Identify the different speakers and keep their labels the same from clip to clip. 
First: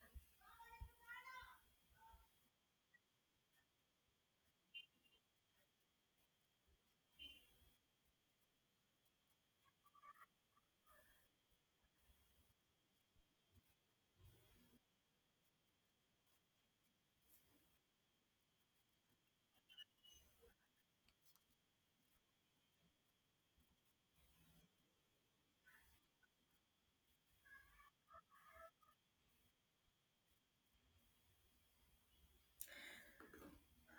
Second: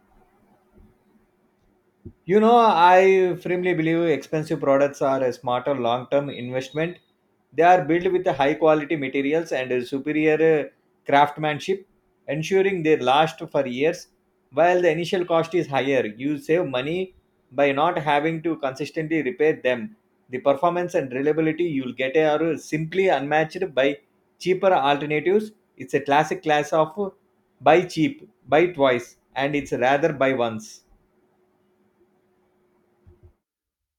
Speaker 1: 他的父亲瞽叟是个盲人。
Speaker 2: You know, I firmly believe expensive products are a smarter long term investment. They are built with high quality materials and a superior craftsmanship, ensuring they last for years. While the initial cost is higher, you save money by not having to consistently repair them. The performance and reliability you'll get are simply unmatched by cheaper alternatives. It's a classic class of buy cheap, buy twice, and it's rather buy once.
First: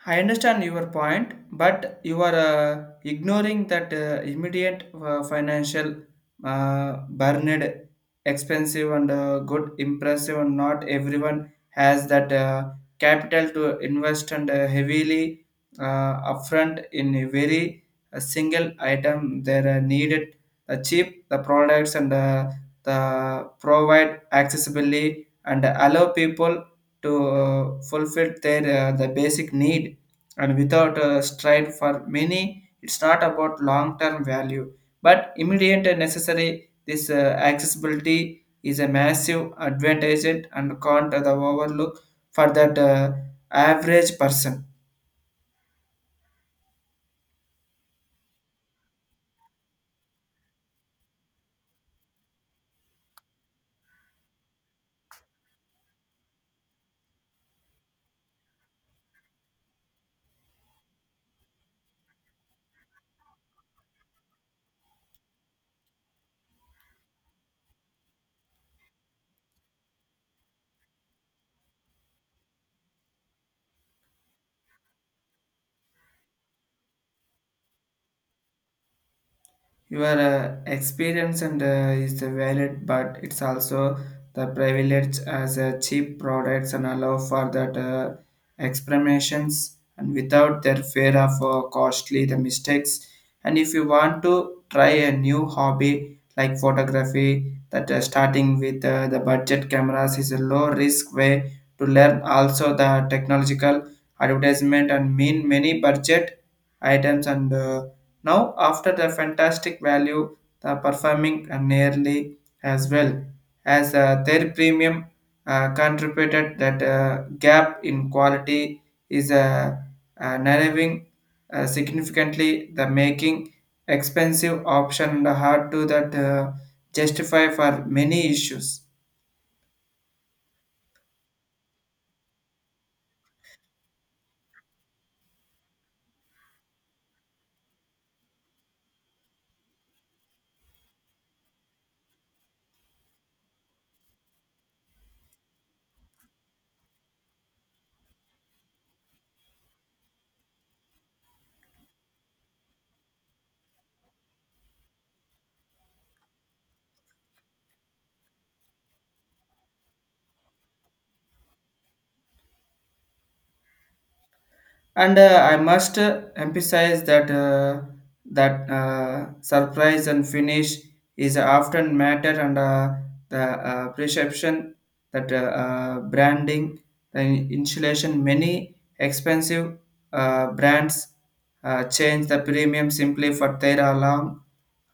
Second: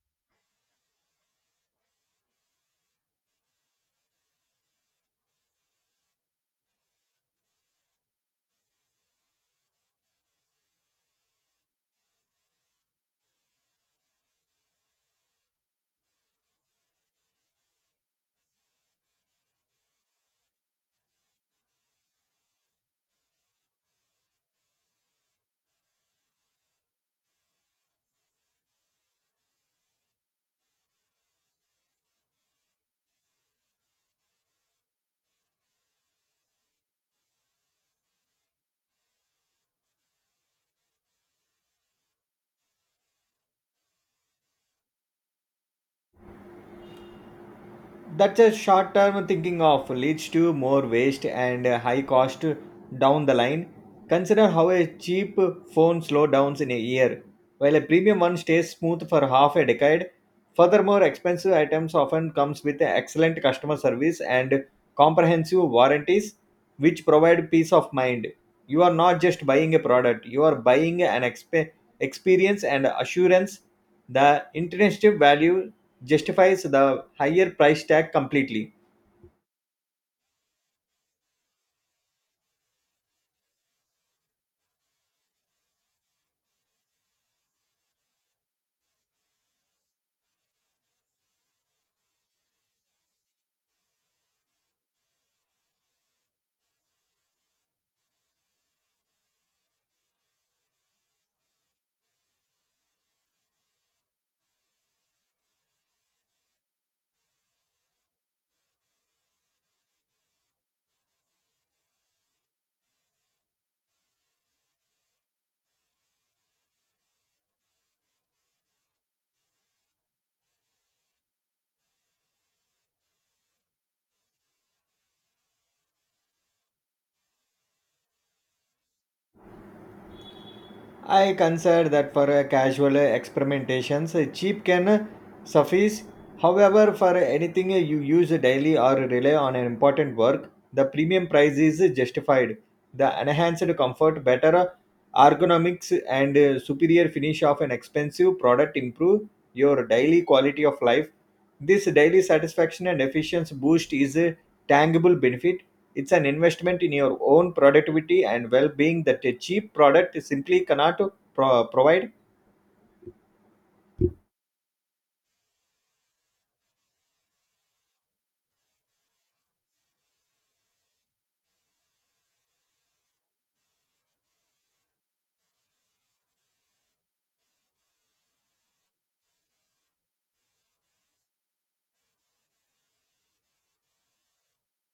Speaker 1: I understand your point, but you are ignoring that immediate financial burden, expensive and good, impressive, and not everyone has that capital to invest and heavily uh, upfront in a very single item. They are needed the cheap, the products, and the provide accessibly and allow people to fulfill their the basic need and without a stride for many. It's not about long term value but immediate and necessary. This accessibility is a massive advantage and can't the overlook for that average person.
Speaker 2: That's a short term thinking of leads to more waste and a high cost down the line. Consider how a cheap phone slows down in a year, while a premium one stays smooth for half a decade. Furthermore, expensive items often comes with excellent customer service and comprehensive warranties, which provide peace of mind. You are not just buying a product; you are buying an experience and assurance. The intrinsic value justifies the higher price tag completely.
Speaker 1: Your experience and is the valid, but it's also the privilege as a cheap products and allow for that experimentations and without their fear of costly the mistakes. And if you want to try a new hobby like photography, that starting with the budget cameras is a low risk way to learn. Also, the technological advertisement and mean many budget items and now, after the fantastic value, the performing nearly as well as their premium contributed that gap in quality is narrowing significantly the making expensive option hard to that justify for many issues.
Speaker 2: I consider that for a casual experimentations, a cheap can suffice. However, for anything you use daily or rely on an important work, the premium price is justified. The enhanced comfort, better ergonomics, and superior finish of an expensive product improve your daily quality of life. This daily satisfaction and efficiency boost is a tangible benefit. It's an investment in your own productivity and well being that a cheap product simply cannot provide.
Speaker 1: And I must emphasize that surprise and finish is often matter and the perception that branding the insulation many expensive brands change the premium simply for their alarm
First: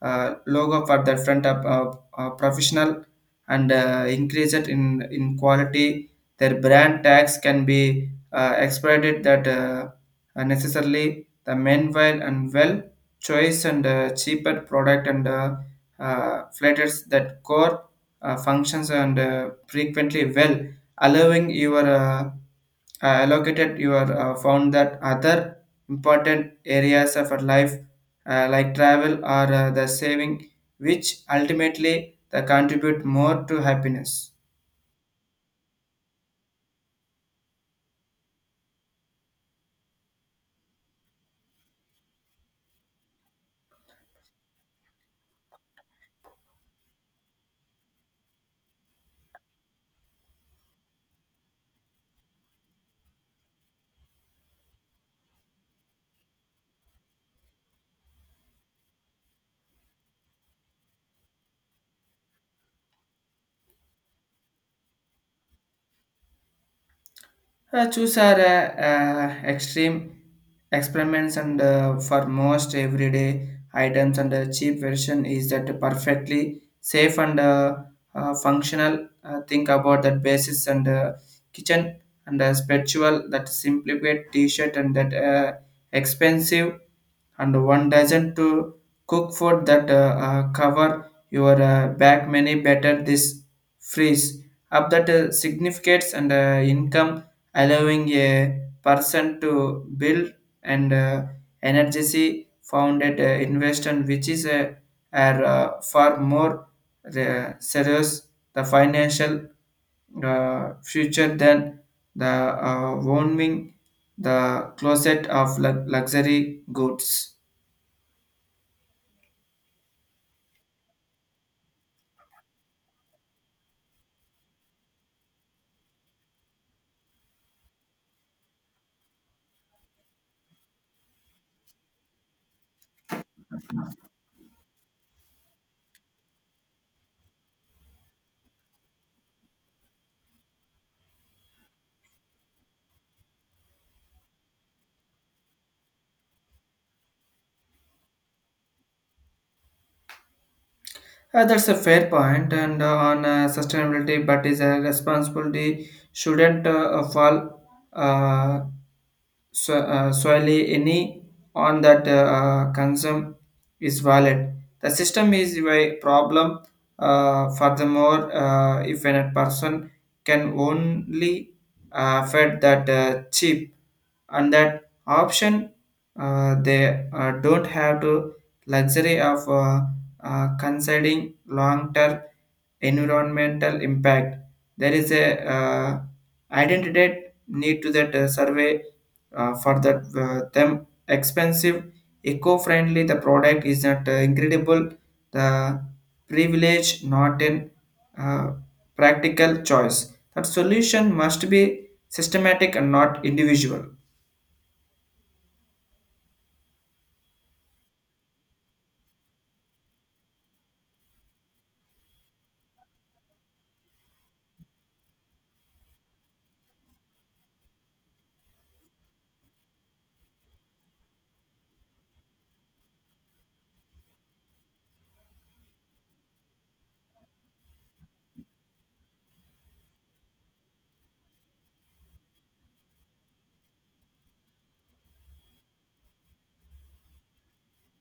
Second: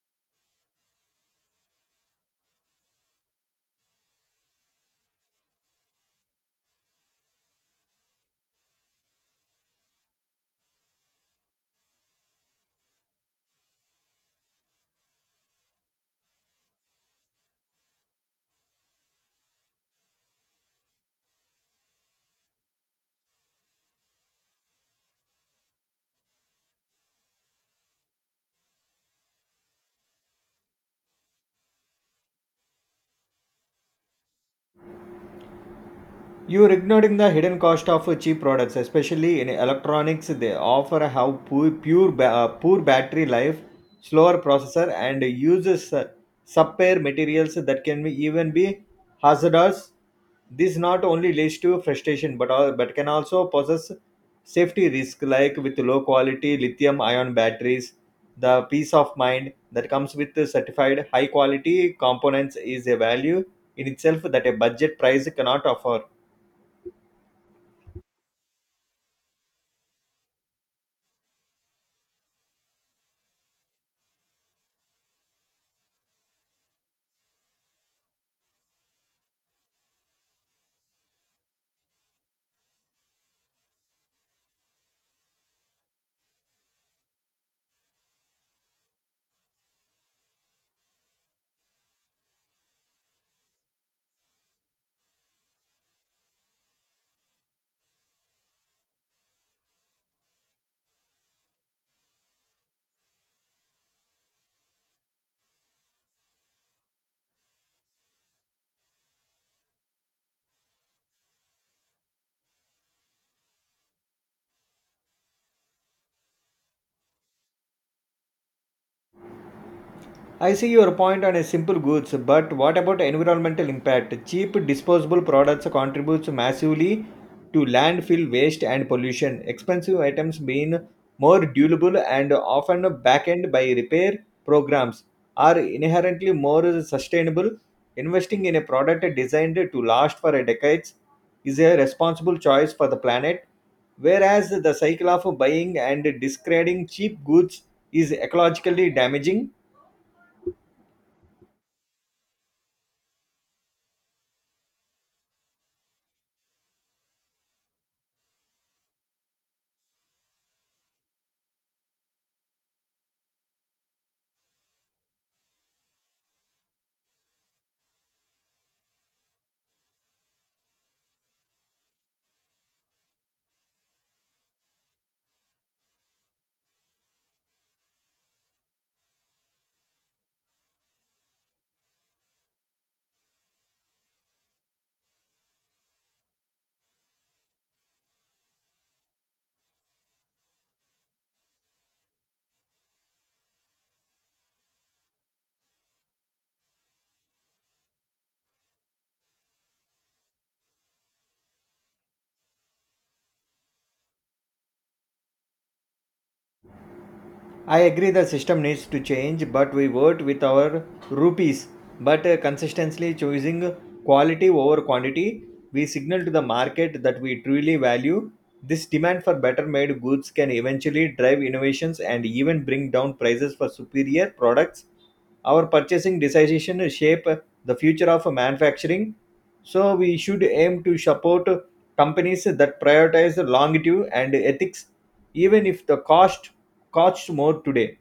Speaker 1: logo for the front of professional and increase it in quality. Their brand tags can be expanded that necessarily the meanwhile and well choice and cheaper product and flatters that core functions and frequently well, allowing your allocated your found that other important areas of our life like travel or the saving, which ultimately they contribute more to happiness.
Speaker 2: You're ignoring the hidden cost of cheap products, especially in electronics. They offer have poor battery life, slower processor, and uses subpar materials that can be hazardous. This not only leads to frustration, but can also possess safety risk, like with low quality lithium-ion batteries. The peace of mind that comes with the certified high-quality components is a value in itself that a budget price cannot offer.
Speaker 1: Choose are extreme experiments and for most everyday items and the cheap version is that perfectly safe and functional. Think about that basis and kitchen and spiritual that simplified T-shirt and that expensive and one doesn't to cook food that cover your back many better this freeze up that significates and income, allowing a person to build and energy founded investment, which is a are far more serious the financial future than the warming the closet of luxury goods.
Speaker 2: I see your point on a simple goods, but what about environmental impact? Cheap disposable products contributes massively to landfill waste and pollution. Expensive items being more durable and often backed by repair programs are inherently more sustainable. Investing in a product designed to last for decades is a responsible choice for the planet, whereas the cycle of buying and discarding cheap goods is ecologically damaging.
Speaker 1: That's a fair point, and on sustainability, but is a responsibility shouldn't fall. Uh, so, solely any on that consume is valid. The system is a problem. Furthermore, if a person can only fed that chip and that option, they don't have to luxury of considering long-term environmental impact. There is a identity need to that survey for the them expensive eco-friendly the product is not incredible the privilege not in uh, practical choice. That solution must be systematic and not individual.
Speaker 2: I agree the system needs to change, but we vote with our rupees. But consistently choosing quality over quantity, we signal to the market that we truly value. This demand for better made goods can eventually drive innovations and even bring down prices for superior products. Our purchasing decision shape the future of manufacturing, so we should aim to support companies that prioritize longevity and ethics, even if the costs more today.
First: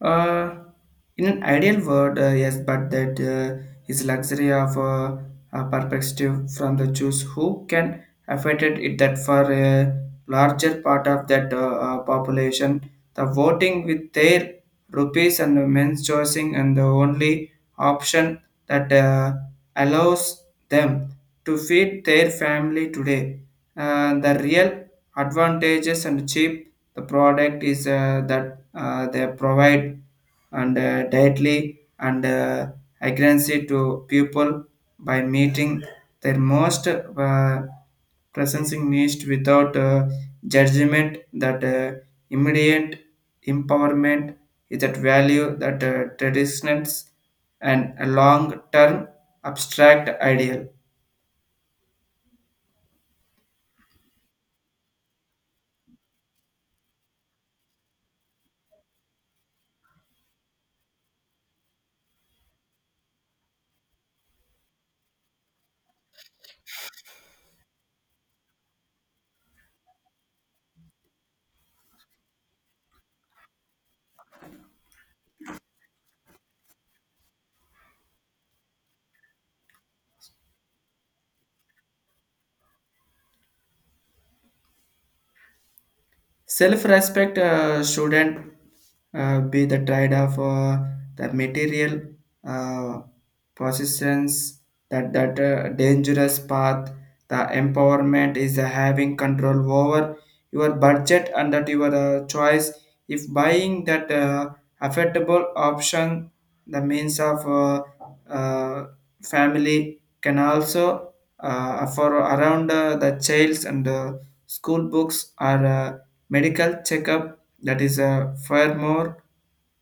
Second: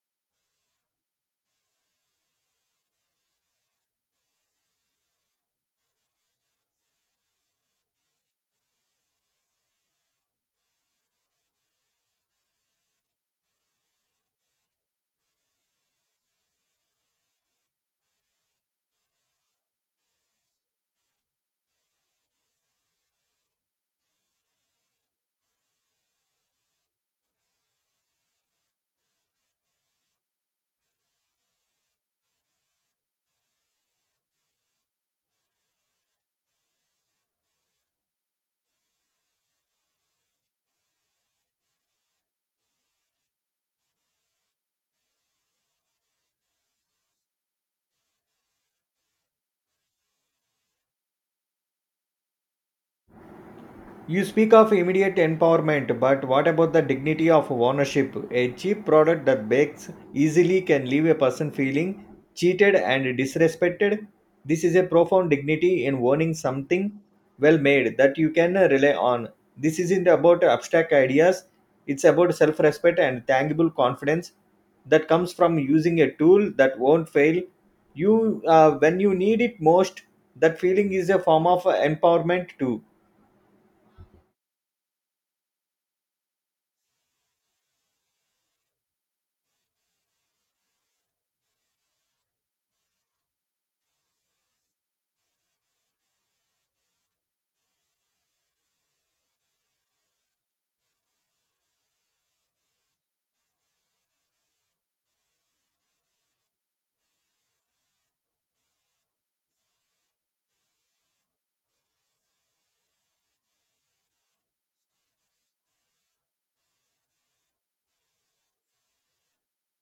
Speaker 1: Uh, in an ideal world, yes, but that is luxury of a perspective from the Jews who can afford it that for a larger part of that population, the voting with their rupees and the men's choosing and the only option that allows them to feed their family today. The real advantages and cheap the product is that they provide and directly and accuracy to people by meeting their most presencing needs without judgment. That immediate empowerment is that value that traditions and a long-term abstract ideal.
Speaker 2: You speak of immediate empowerment, but what about the dignity of ownership? A cheap product that breaks easily can leave a person feeling cheated and disrespected. This is a profound dignity in owning something well made that you can rely on. This isn't about abstract ideas, it's about self respect and tangible confidence that comes from using a tool that won't fail you when you need it most. That feeling is a form of empowerment, too.
Speaker 1: Self-respect shouldn't be the trade of the material uh, possessions. That dangerous path. The empowerment is having control over your budget and that your choice. If buying that affordable option, the means of uh, family can also for around the childs and school books are. Medical checkup that is far more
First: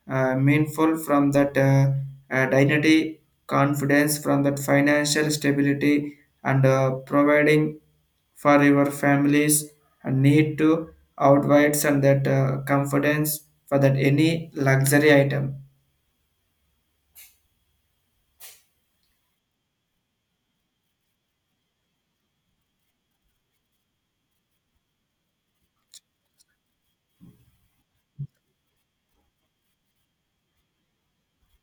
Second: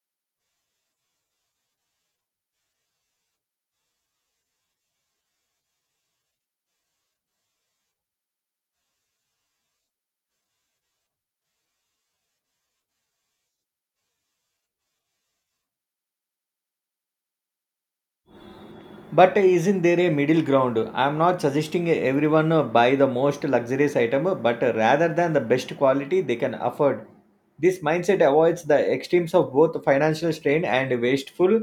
Speaker 1: meaningful from that dignity, confidence, from that financial stability, and providing for your families and need to outweighs and that confidence for that any luxury item.
Speaker 2: But isn't there a middle ground? I am not suggesting everyone buy the most luxurious item, but rather than the best quality they can afford. This mindset avoids the extremes of both financial strain and wasteful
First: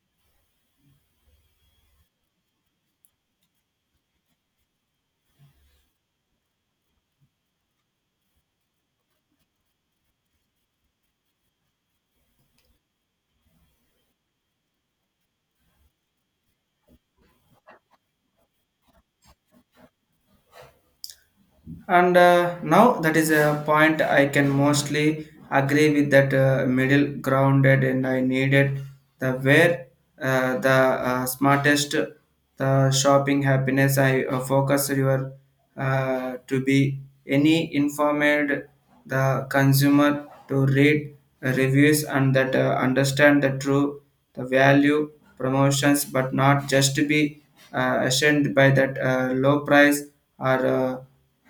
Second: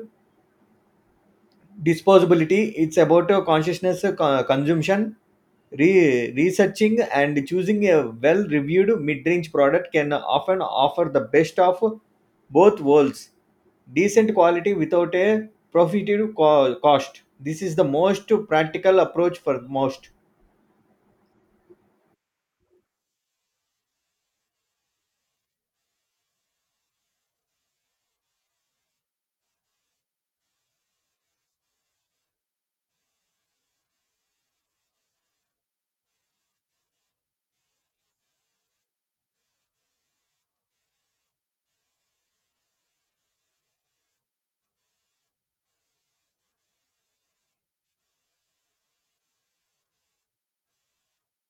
Speaker 2: disposability. It's about consciousness consumption. Researching and choosing a well reviewed mid range product can often offer the best of both worlds, decent quality without a prohibitive cost. This is the most practical approach for most.
Speaker 1: And now that is a point I can mostly agree with. That middle grounded and I needed the where the smartest the shopping happiness. I focus your to be any informed the consumer to read reviews and that understand the true the value promotions, but not just to be ashamed by that low price or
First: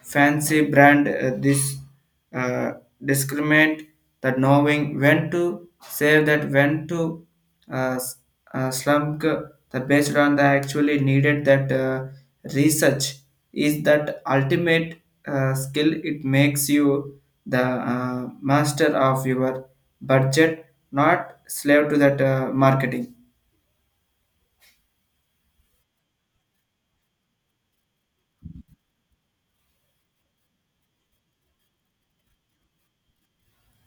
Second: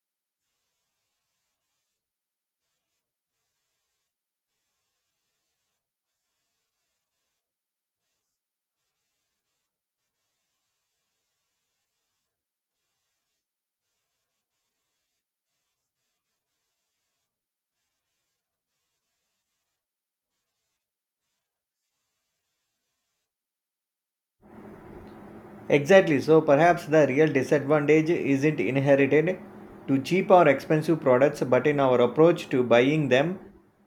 Speaker 1: fancy brand. This uh, discriminate that knowing when to save that when to uh, s- slump the based on the actually needed that research is that ultimate skill. It makes you the master of your budget, not slave to that marketing.
Speaker 2: Exactly, so perhaps the real disadvantage isn't inherited to cheap or expensive products, but in our approach to buying them.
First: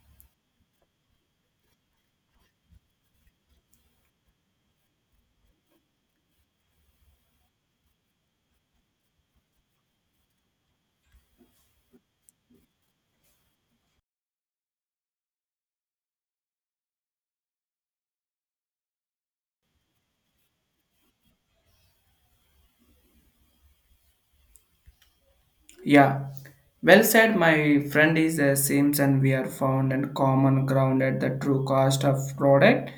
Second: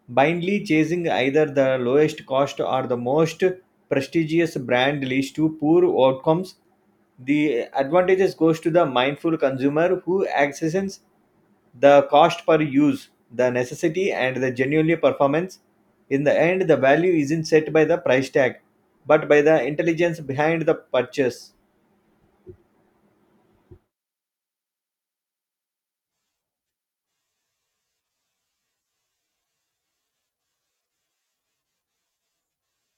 Speaker 2: Blindly chasing either the lowest cost or the most prestigious brand leads to poor outcomes. The advantages goes to the mindful consumer who accesses the cost per use, the necessity, and the genuinely performance. In the end, the value isn't set by the price tag, but by the intelligence behind the purchase.
Speaker 1: Yeah, well said. My friend is the same, and we are found and common ground at the true cost of product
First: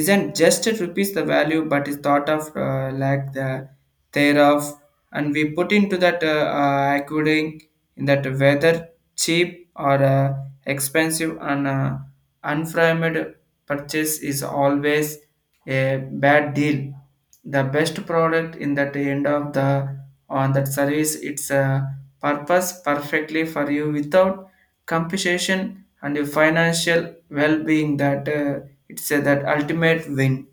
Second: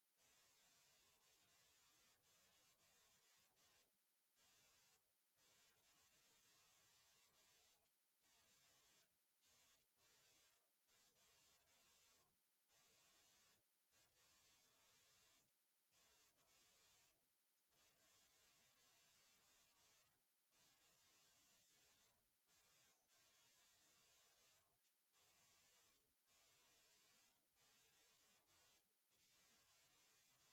Speaker 1: isn't just it rupees the value, but is thought of like the thereof, and we put into that according in that whether cheap or expensive and unframed purchase is always a bad deal. The best product in that end of the on that service it's a purpose perfectly for you without compensation and your financial well-being that it's that ultimate win.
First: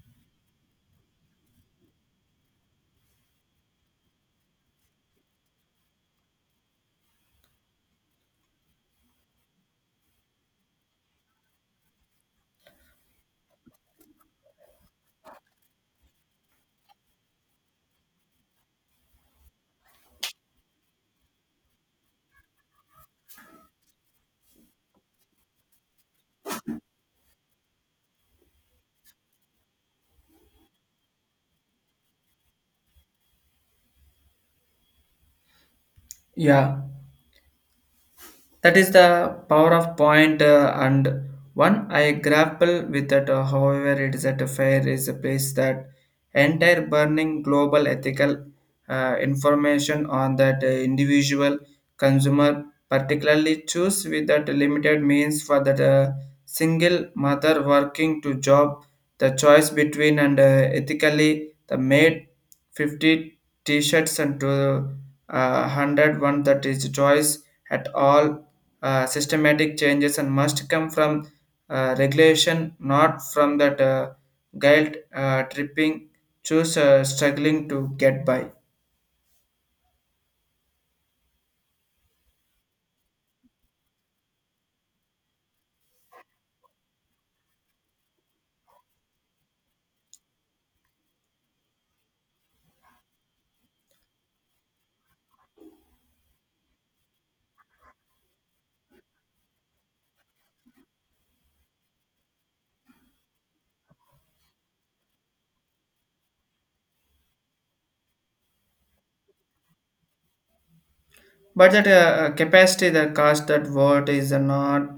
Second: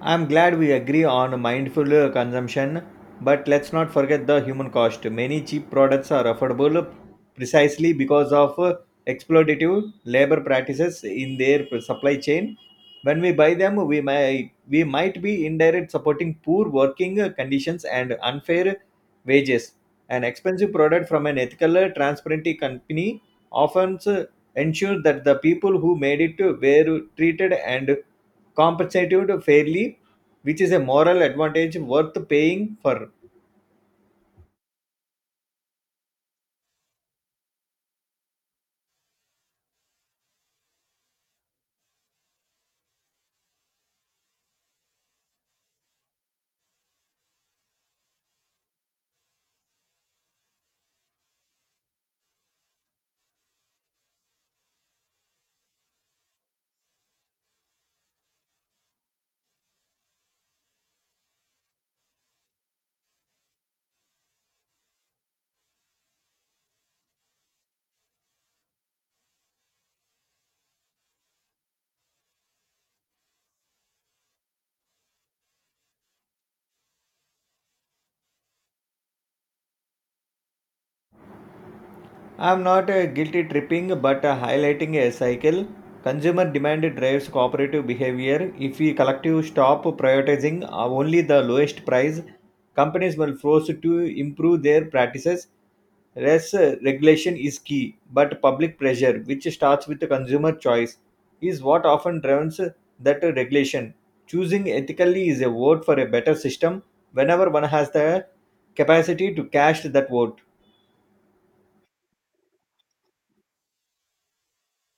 Speaker 2: I'm glad we agree on mindful consumption, but let's not forget the human cost. Many cheap products are affordable precisely because of exploitative labor practices in their supply chain. When we buy them, we might be indirect supporting poor working conditions and unfair wages. An expensive product from an ethical, transparent company often ensures that the people who made it were treated and compensated fairly, which is a moral advantage worth paying for.
Speaker 1: Yeah. That is the power of point, and one I grapple with that. However, it is at a fair is a place that entire burning global ethical information on that individual consumer, particularly choose with that limited means for that single mother working to job. The choice between and ethically the made 50 t-shirts and to 101. That is choice at all. Systematic changes and must come from regulation, not from that guilt tripping, choose struggling to get by.
Speaker 2: I'm not guilty tripping, but highlighting a cycle. Consumer demand drives cooperative behavior. If we collectively stop prioritizing only the lowest price, companies will force to improve their practices. Less regulation is key, but public pressure, which starts with the consumer choice, is what often drives that regulation. Choosing ethically is a vote for a better system whenever one has the capacity to cast that vote.
Speaker 1: But that capacity the cost that what is not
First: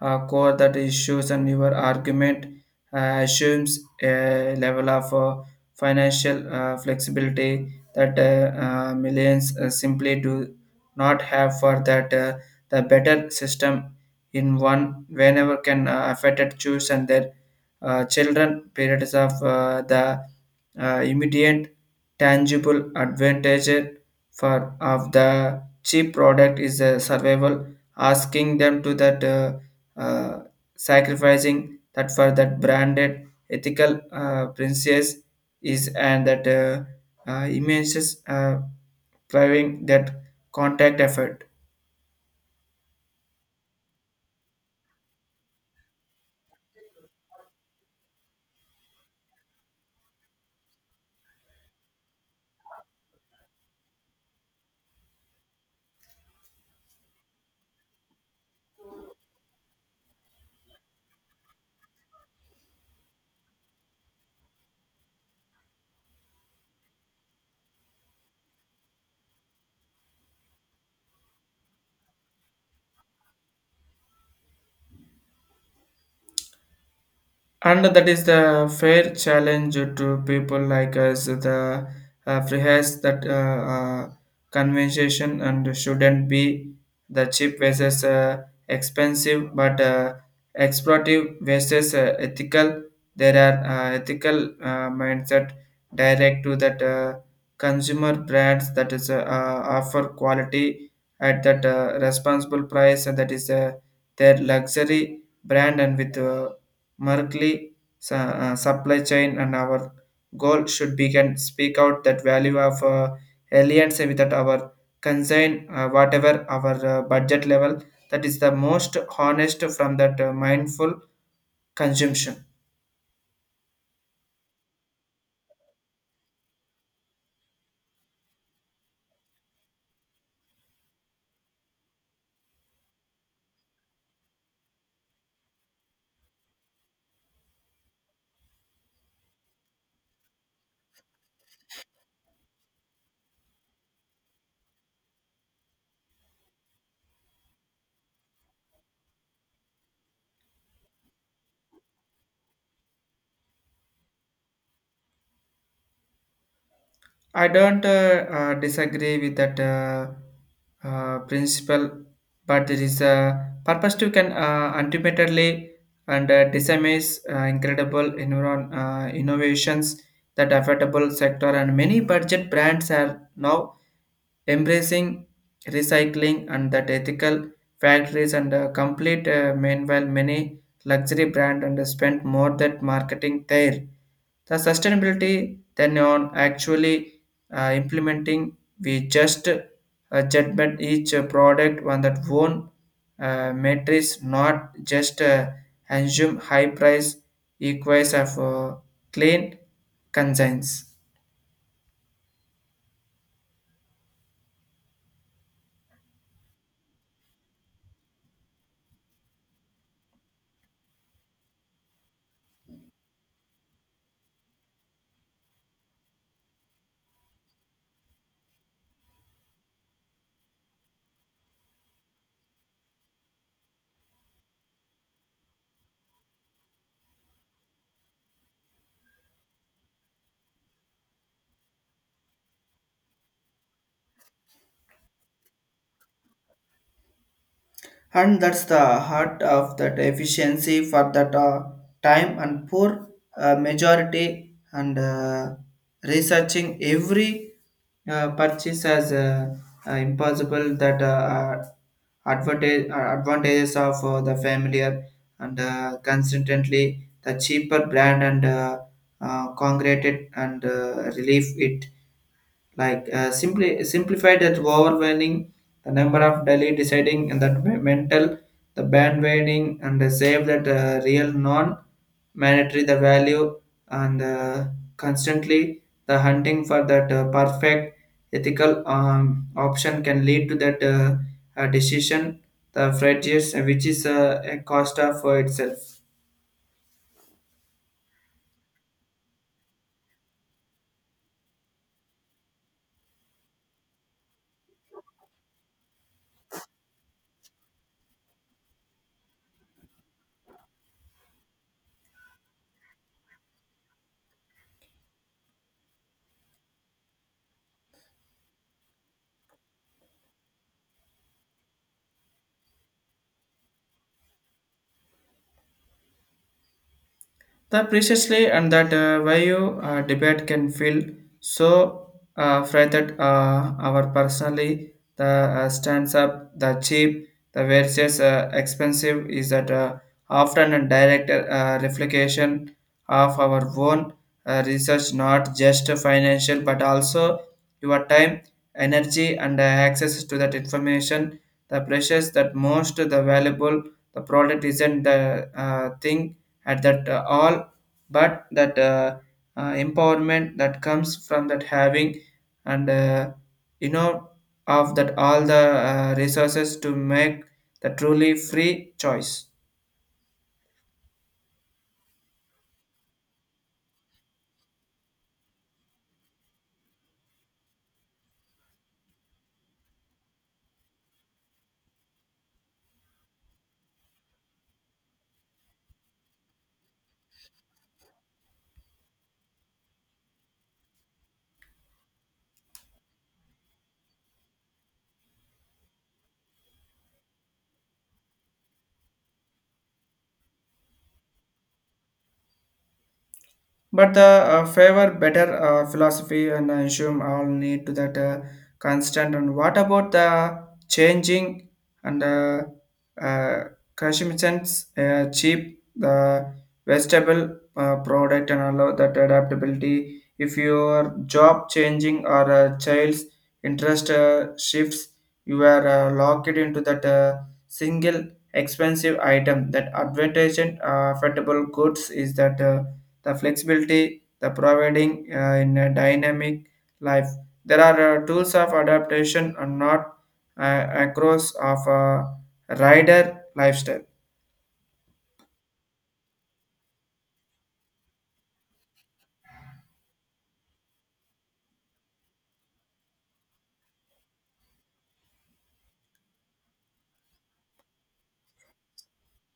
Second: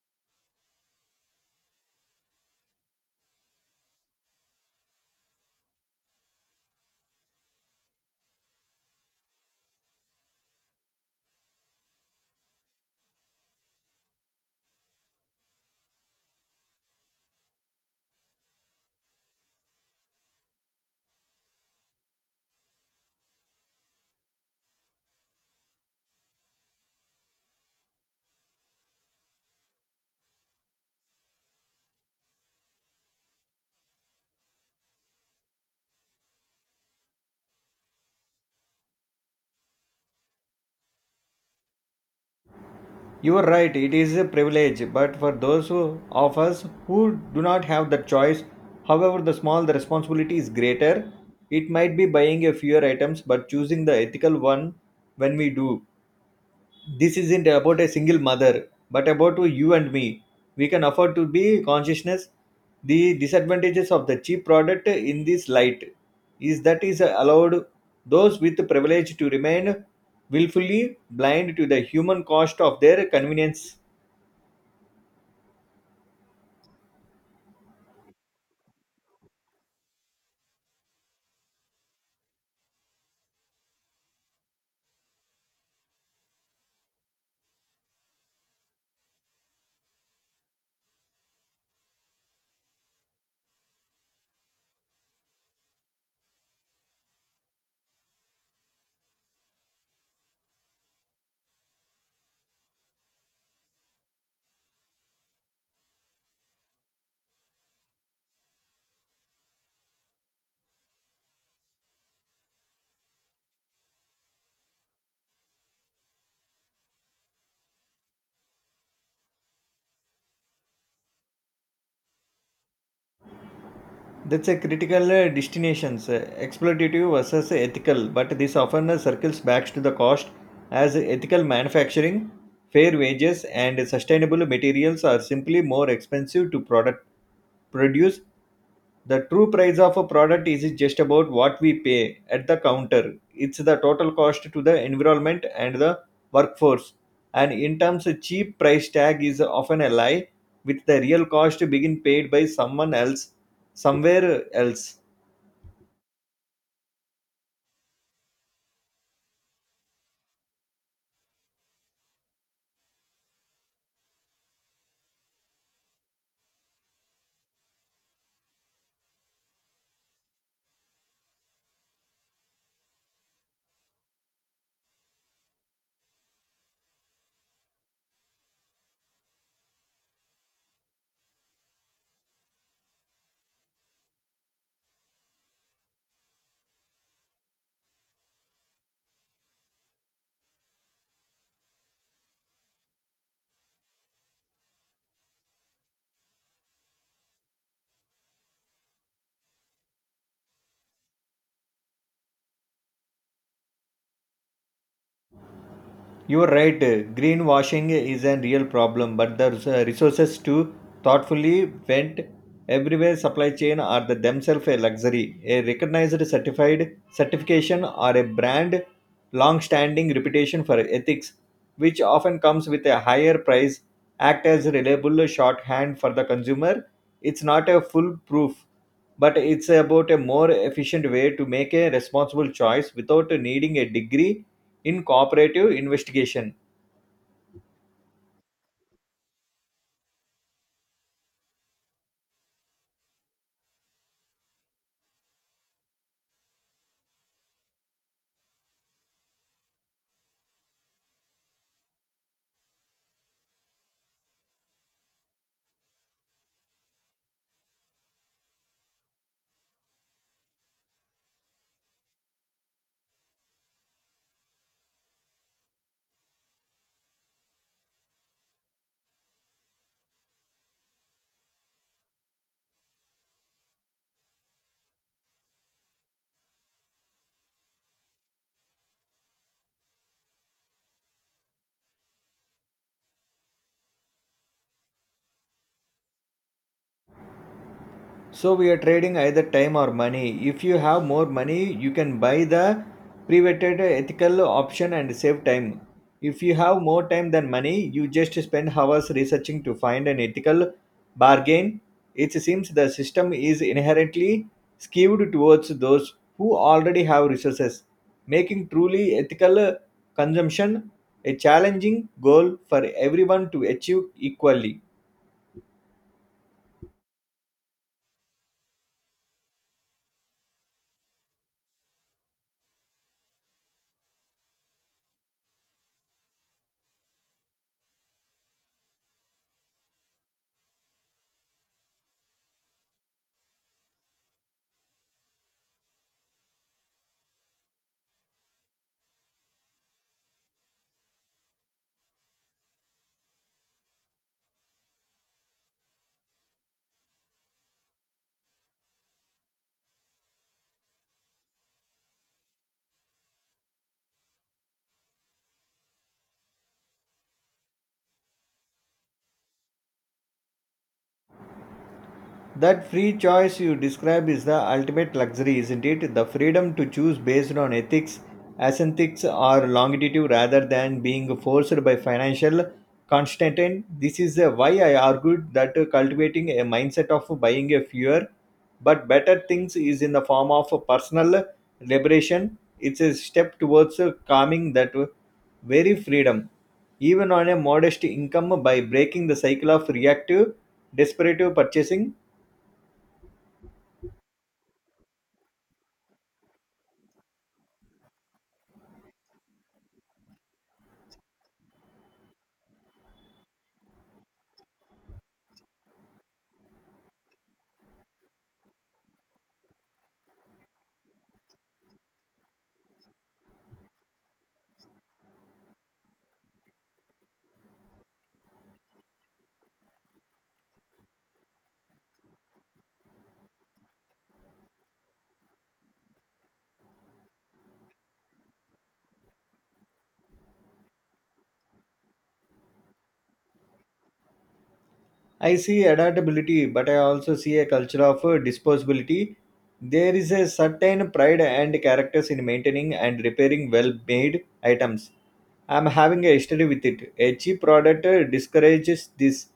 Speaker 1: core that issues and your argument assumes a level of financial flexibility that millions simply do not have for that the better system in one whenever can affect it choose and their children periods of the immediate tangible advantage for of the cheap product is a survival, asking them to that uh, sacrificing that for that branded ethical princess is and that images driving that contact effort.
Speaker 2: You are right, it is a privilege, but for those who, of us who do not have that choice, however the small the responsibility is greater, it might be buying a fewer items but choosing the ethical one when we do. This isn't about a single mother, but about you and me. We can afford to be consciousness. The disadvantages of the cheap product in this light is that is allowed those with privilege to remain willfully blind to the human cost of their convenience.
Speaker 1: And that is the fair challenge to people like us. The freehas that conversation and shouldn't be the cheap versus expensive, but exploitative versus ethical. There are ethical mindset direct to that consumer brands that is offer quality at that responsible price. And that is their luxury brand and with Merkley supply chain. And our goal should be can speak out that value of aliens without our concern whatever our budget level. That is the most honest from that mindful consumption.
Speaker 2: That's a critical distinction, exploitative versus ethical, but this often circles back to the cost as ethical manufacturing, fair wages, and sustainable materials are simply more expensive to product produce. The true price of a product is just about what we pay at the counter. It's the total cost to the environment and the workforce. And in terms of cheap price tag is often a lie, with the real cost being paid by someone else somewhere else.
Speaker 1: I don't disagree with that principle, but there is a purpose to can ultimately and disseminates incredible environ, innovations that affordable sector. And many budget brands are now embracing recycling and that ethical factories and complete meanwhile many luxury brand and spend more that marketing there the sustainability than on actually implementing. We just judgment each product on that own matrix, not just assume high price equals of clean conscience.
Speaker 2: You're right, greenwashing is a real problem, but the resources to thoughtfully vent everywhere supply chain are the themselves a luxury. A recognized certified certification or a brand long-standing reputation for ethics, which often comes with a higher price, act as a reliable shorthand for the consumer. It's not a foolproof, but it's about a more efficient way to make a responsible choice without needing a degree in cooperative investigation.
Speaker 1: And that's the heart of that efficiency for that time and poor majority and researching every purchase as impossible. That advantages of the familiar and consistently the cheaper brand and congregated and relief it like simply simplified that overwhelming the number of daily deciding and that mental the bandwagoning and the save that real non mandatory the value and constantly the hunting for that perfect ethical option can lead to that decision the prejudice which is a cost of itself.
Speaker 2: So we are trading either time or money. If you have more money, you can buy the privated ethical option and save time. If you have more time than money, you just spend hours researching to find an ethical bargain. It seems the system is inherently skewed towards those who already have resources, making truly ethical consumption a challenging goal for everyone to achieve equally.
Speaker 1: The preciously and that value debate can feel so fried that our personally the stands up the cheap the versus expensive is that often a direct reflection of our own research, not just financial but also your time, energy, and access to that information. The precious that most the valuable the product isn't the thing at that all, but that empowerment that comes from that having and you know of that all the resources to make the truly free choice.
Speaker 2: That free choice you describe is the ultimate luxury, isn't it? The freedom to choose based on ethics, aesthetics, or longitude rather than being forced by financial constraint. This is why I argued that cultivating a mindset of buying a fewer but better things is in the form of personal liberation. It's a step towards calming that very freedom, even on a modest income, by breaking the cycle of reactive, desperate purchasing.
Speaker 1: But the favor better philosophy and I assume all need to that constant. And what about the changing and uh, consumers cheap the vegetable product and allow that adaptability? If your job changing or a child's interest shifts, you are locked into that single expensive item. That advantage affordable goods is that. The flexibility, the providing in a dynamic life. There are tools of adaptation and not across of a rider lifestyle.
Speaker 2: I see adaptability, but I also see a culture of disposability. There is a certain pride and characters in maintaining and repairing well-made items. I'm having a history with it. A cheap product discourages this.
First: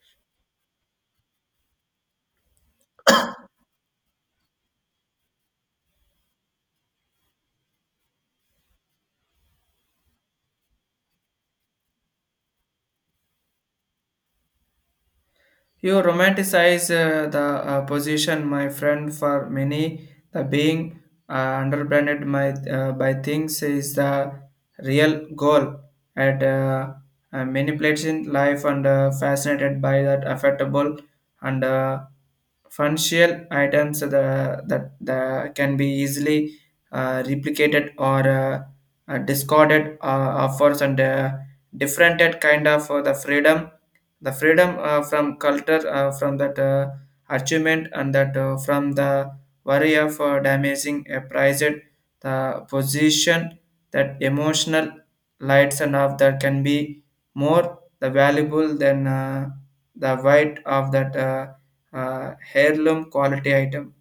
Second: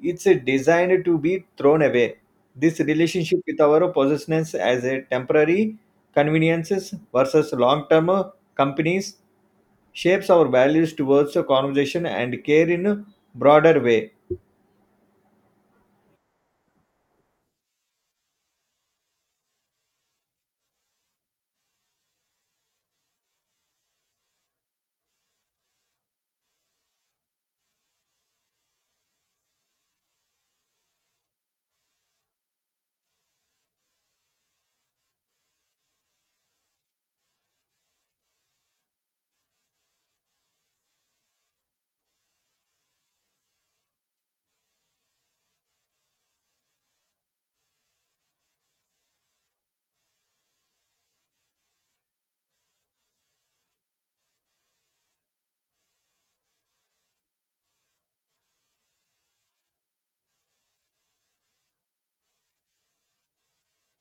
Speaker 2: It's designed to be thrown away. This relationship with our possessions as a temporary conveniences versus long-term companies shapes our values towards conversation and care in a broader way.
Speaker 1: You romanticize the position, my friend, for many. The being underbranded by things is the real goal at manipulation life and fascinated by that affectable and functional items that can be easily replicated or discarded offers and different kind of the freedom from culture from that achievement and that from the worry of damaging a prized the position that emotional lights and of that can be more the valuable than the white of that heirloom quality item.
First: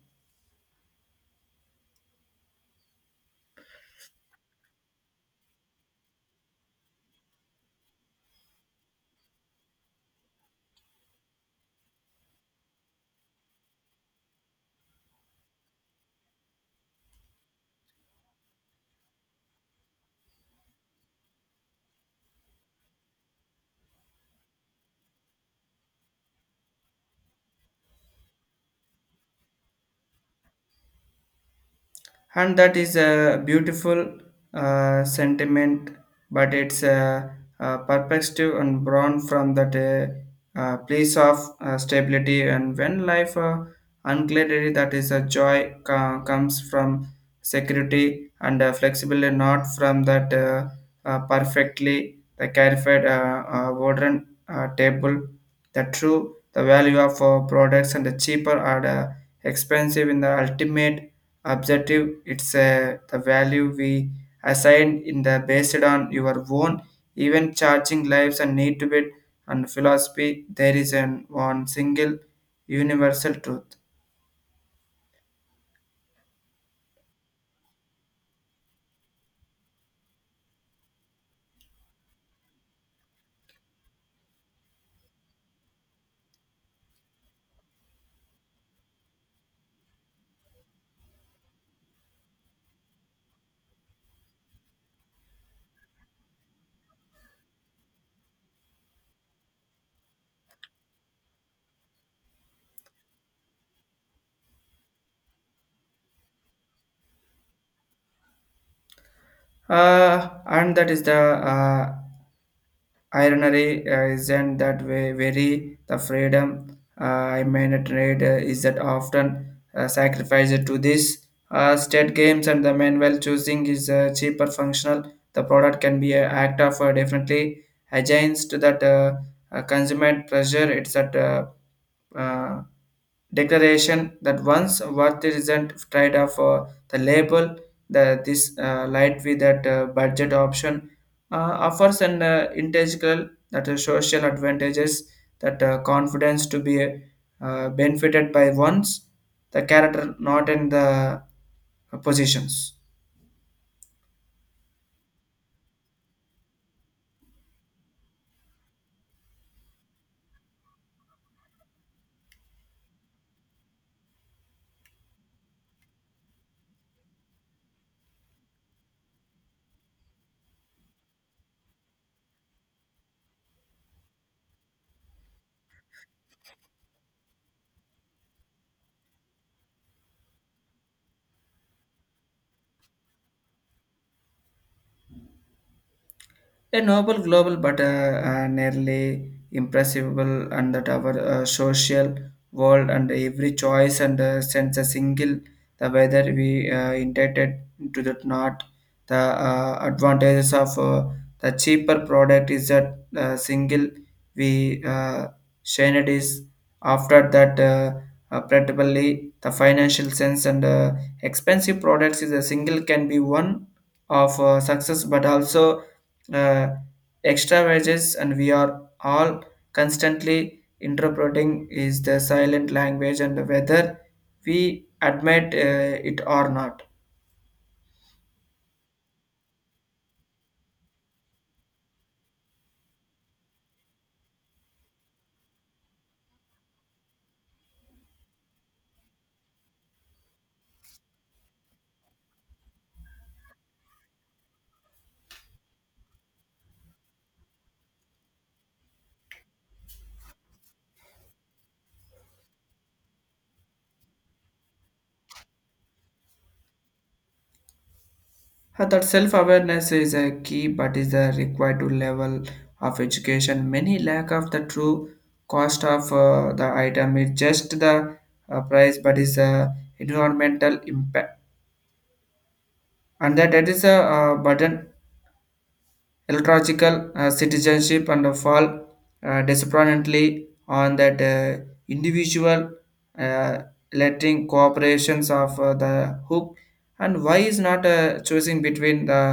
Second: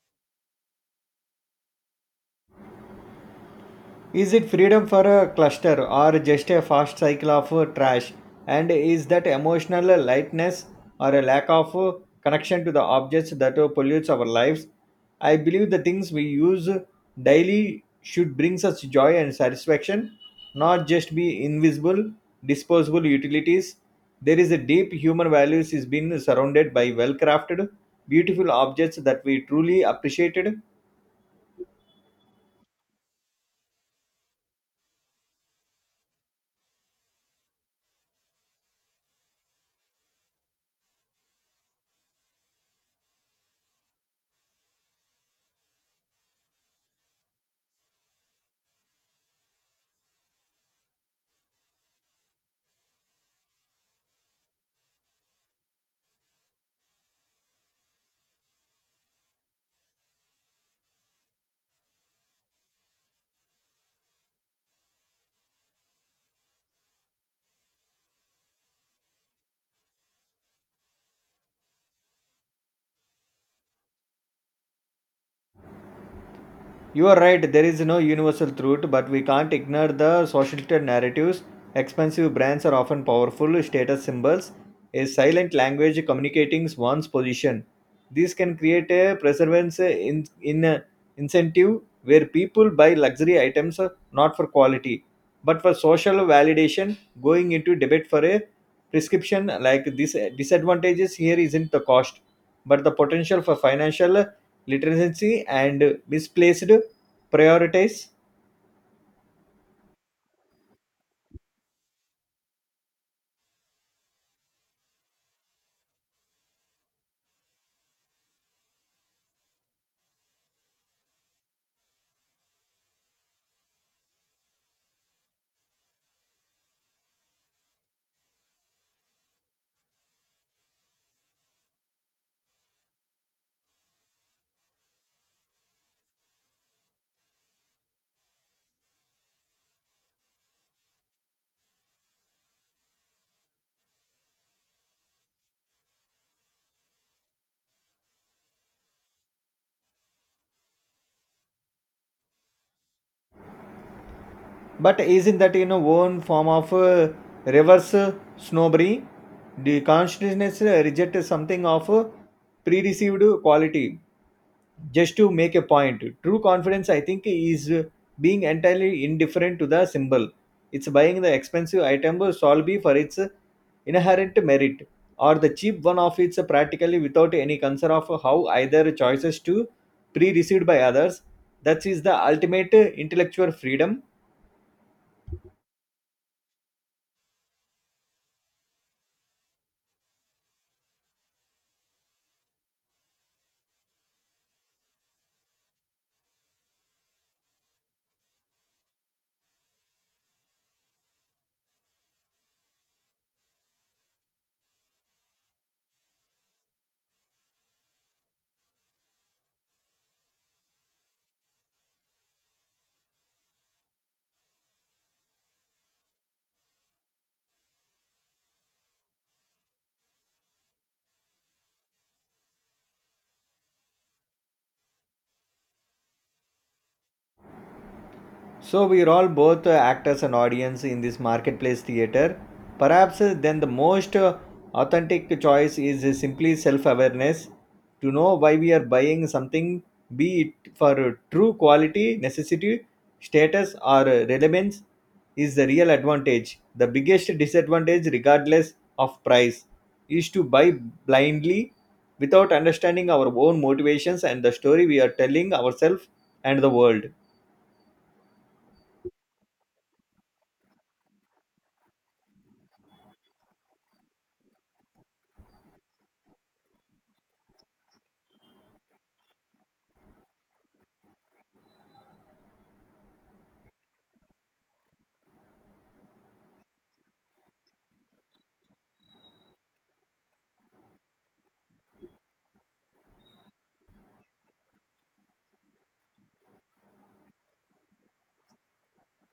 Speaker 2: Is it freedom for a cluster or just a fast cycle of trash? And is that emotional lightness or a lack of connection to the objects that pollutes our lives? I believe the things we use daily should bring us joy and satisfaction, not just be invisible, disposable utilities. There is a deep human values is being surrounded by well-crafted, beautiful objects that we truly appreciated.
Speaker 1: And that is a beautiful sentiment, but it's a perspective and born from that place of stability, and when life unclarity, that is a joy comes from security and flexibility, not from that perfectly the clarified modern table. The true the value of products and the cheaper are the expensive in the ultimate objective, it's the value we assign in the based on your own even charging lives and need to it, and philosophy there is an one single universal truth.
Speaker 2: You are right, there is no universal truth, but we can't ignore the societal narratives. Expensive brands are often powerful status symbols, a silent language communicating one's position. This can create a preservance in a incentive where people buy luxury items not for quality but for social validation. Going into debate for a prescription like this disadvantages here isn't the cost, but the potential for financial literacy and misplaced priorities.
Speaker 1: And that is the ironically, isn't that way very the freedom, I mean a trade, is that often sacrificed to this state games, and the manual choosing is cheaper functional. The product can be an act of definitely against that consumer pressure. It's that uh, declaration that once worth isn't trade off for the label. The this light with that budget option uh, offers an integral that social advantages, that confidence to be benefited by one's the character, not in the positions.
Speaker 2: But isn't that in a own form of reverse snobbery, the consciousness reject something of pre-received quality just to make a point? True confidence I think is being entirely indifferent to the symbol. It's buying the expensive item solely for its inherent merit or the cheap one of its practically without any concern of how either choices to pre-received by others. That is the ultimate intellectual freedom.
Speaker 1: A noble global, but nearly impressible, and that our social world, and every choice and sense a single the whether we intended to that not, the advantages of the cheaper product is that single, we shine it is after that predictably the financial sense, and expensive products is a single, can be one of success, but also uh, extra wages, and we are all constantly interpreting is the silent language, and whether we admit it or not.
Speaker 2: So we are all both actors and audience in this marketplace theater. Perhaps then the most authentic choice is simply self-awareness to know why we are buying something, be it for true quality, necessity, status, or relevance, is the real advantage. The biggest disadvantage, regardless of price, is to buy blindly without understanding our own motivations and the story we are telling ourselves and the world.
Speaker 1: That self-awareness is a key, but is a required to level of education many lack of. The true cost of the item is just the price, but is a environmental impact, and that is a burden illogical citizenship and fall disproportionately on that individual, uh, letting cooperations of the hook. And why is not choosing between the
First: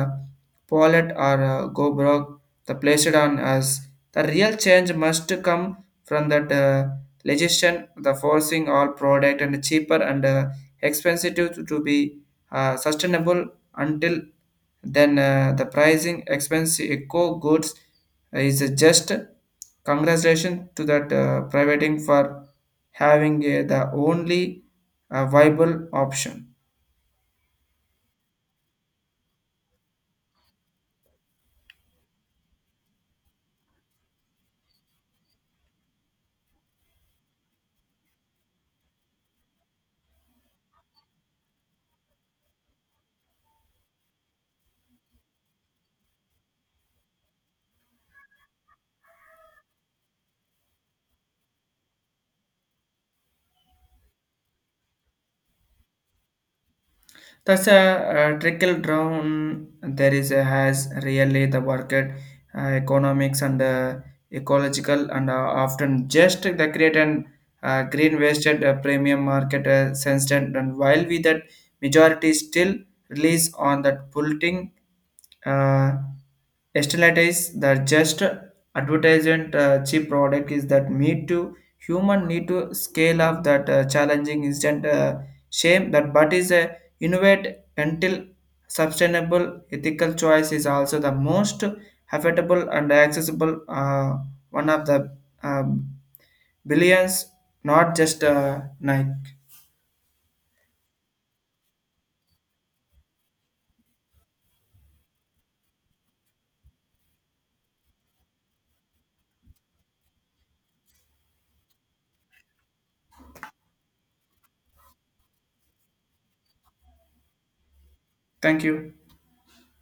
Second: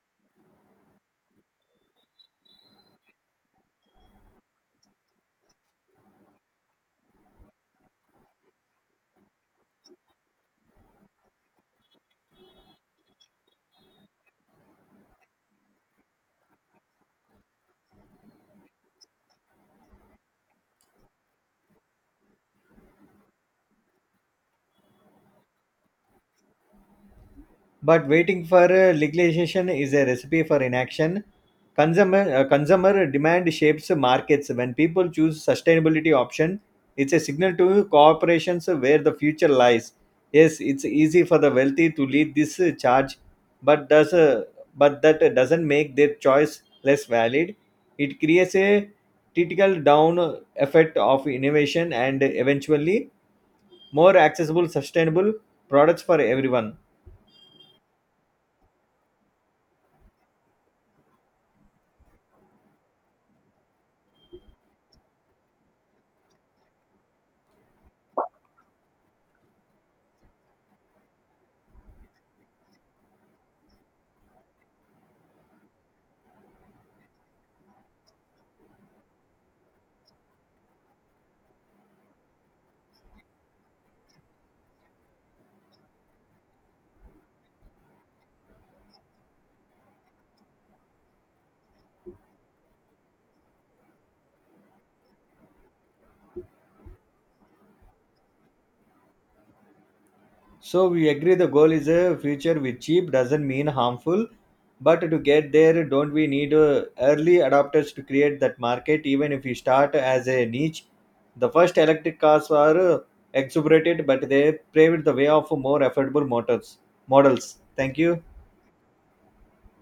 Speaker 1: Pollet or go broke the placed on us. The real change must come from that legislation the forcing all product and cheaper and expensive to be sustainable. Until then, the pricing expense eco goods is just congratulations to that privating for having the only viable option.
Speaker 2: But waiting for legalization is a recipe for inaction. Consumer demand shapes markets. When people choose sustainability option, it's a signal to corporations where the future lies. Yes, it's easy for the wealthy to lead this charge, but does uh, but that doesn't make their choice less valid. It creates a critical down effect of innovation and eventually more accessible, sustainable products for everyone.
Speaker 1: Thus, a, trickle down. There is a, has really the market economics and ecological and often just the create and green wasted premium market sensed, and while we that majority still release on that bulletin uh, sterilize the just advertisement cheap product is that need to human, need to scale up that challenging instant shame that, but is a innovate until sustainable ethical choice is also the most affordable and accessible one of the um, billions, not just Nike.
Speaker 2: So we agree the goal is a future with cheap doesn't mean harmful, but to get there, don't we need early adopters to create that market? Even if we start as a niche, the first electric cars are exuberated, but they paved the way of more affordable motors models. Thank you.
Speaker 1: Thank you.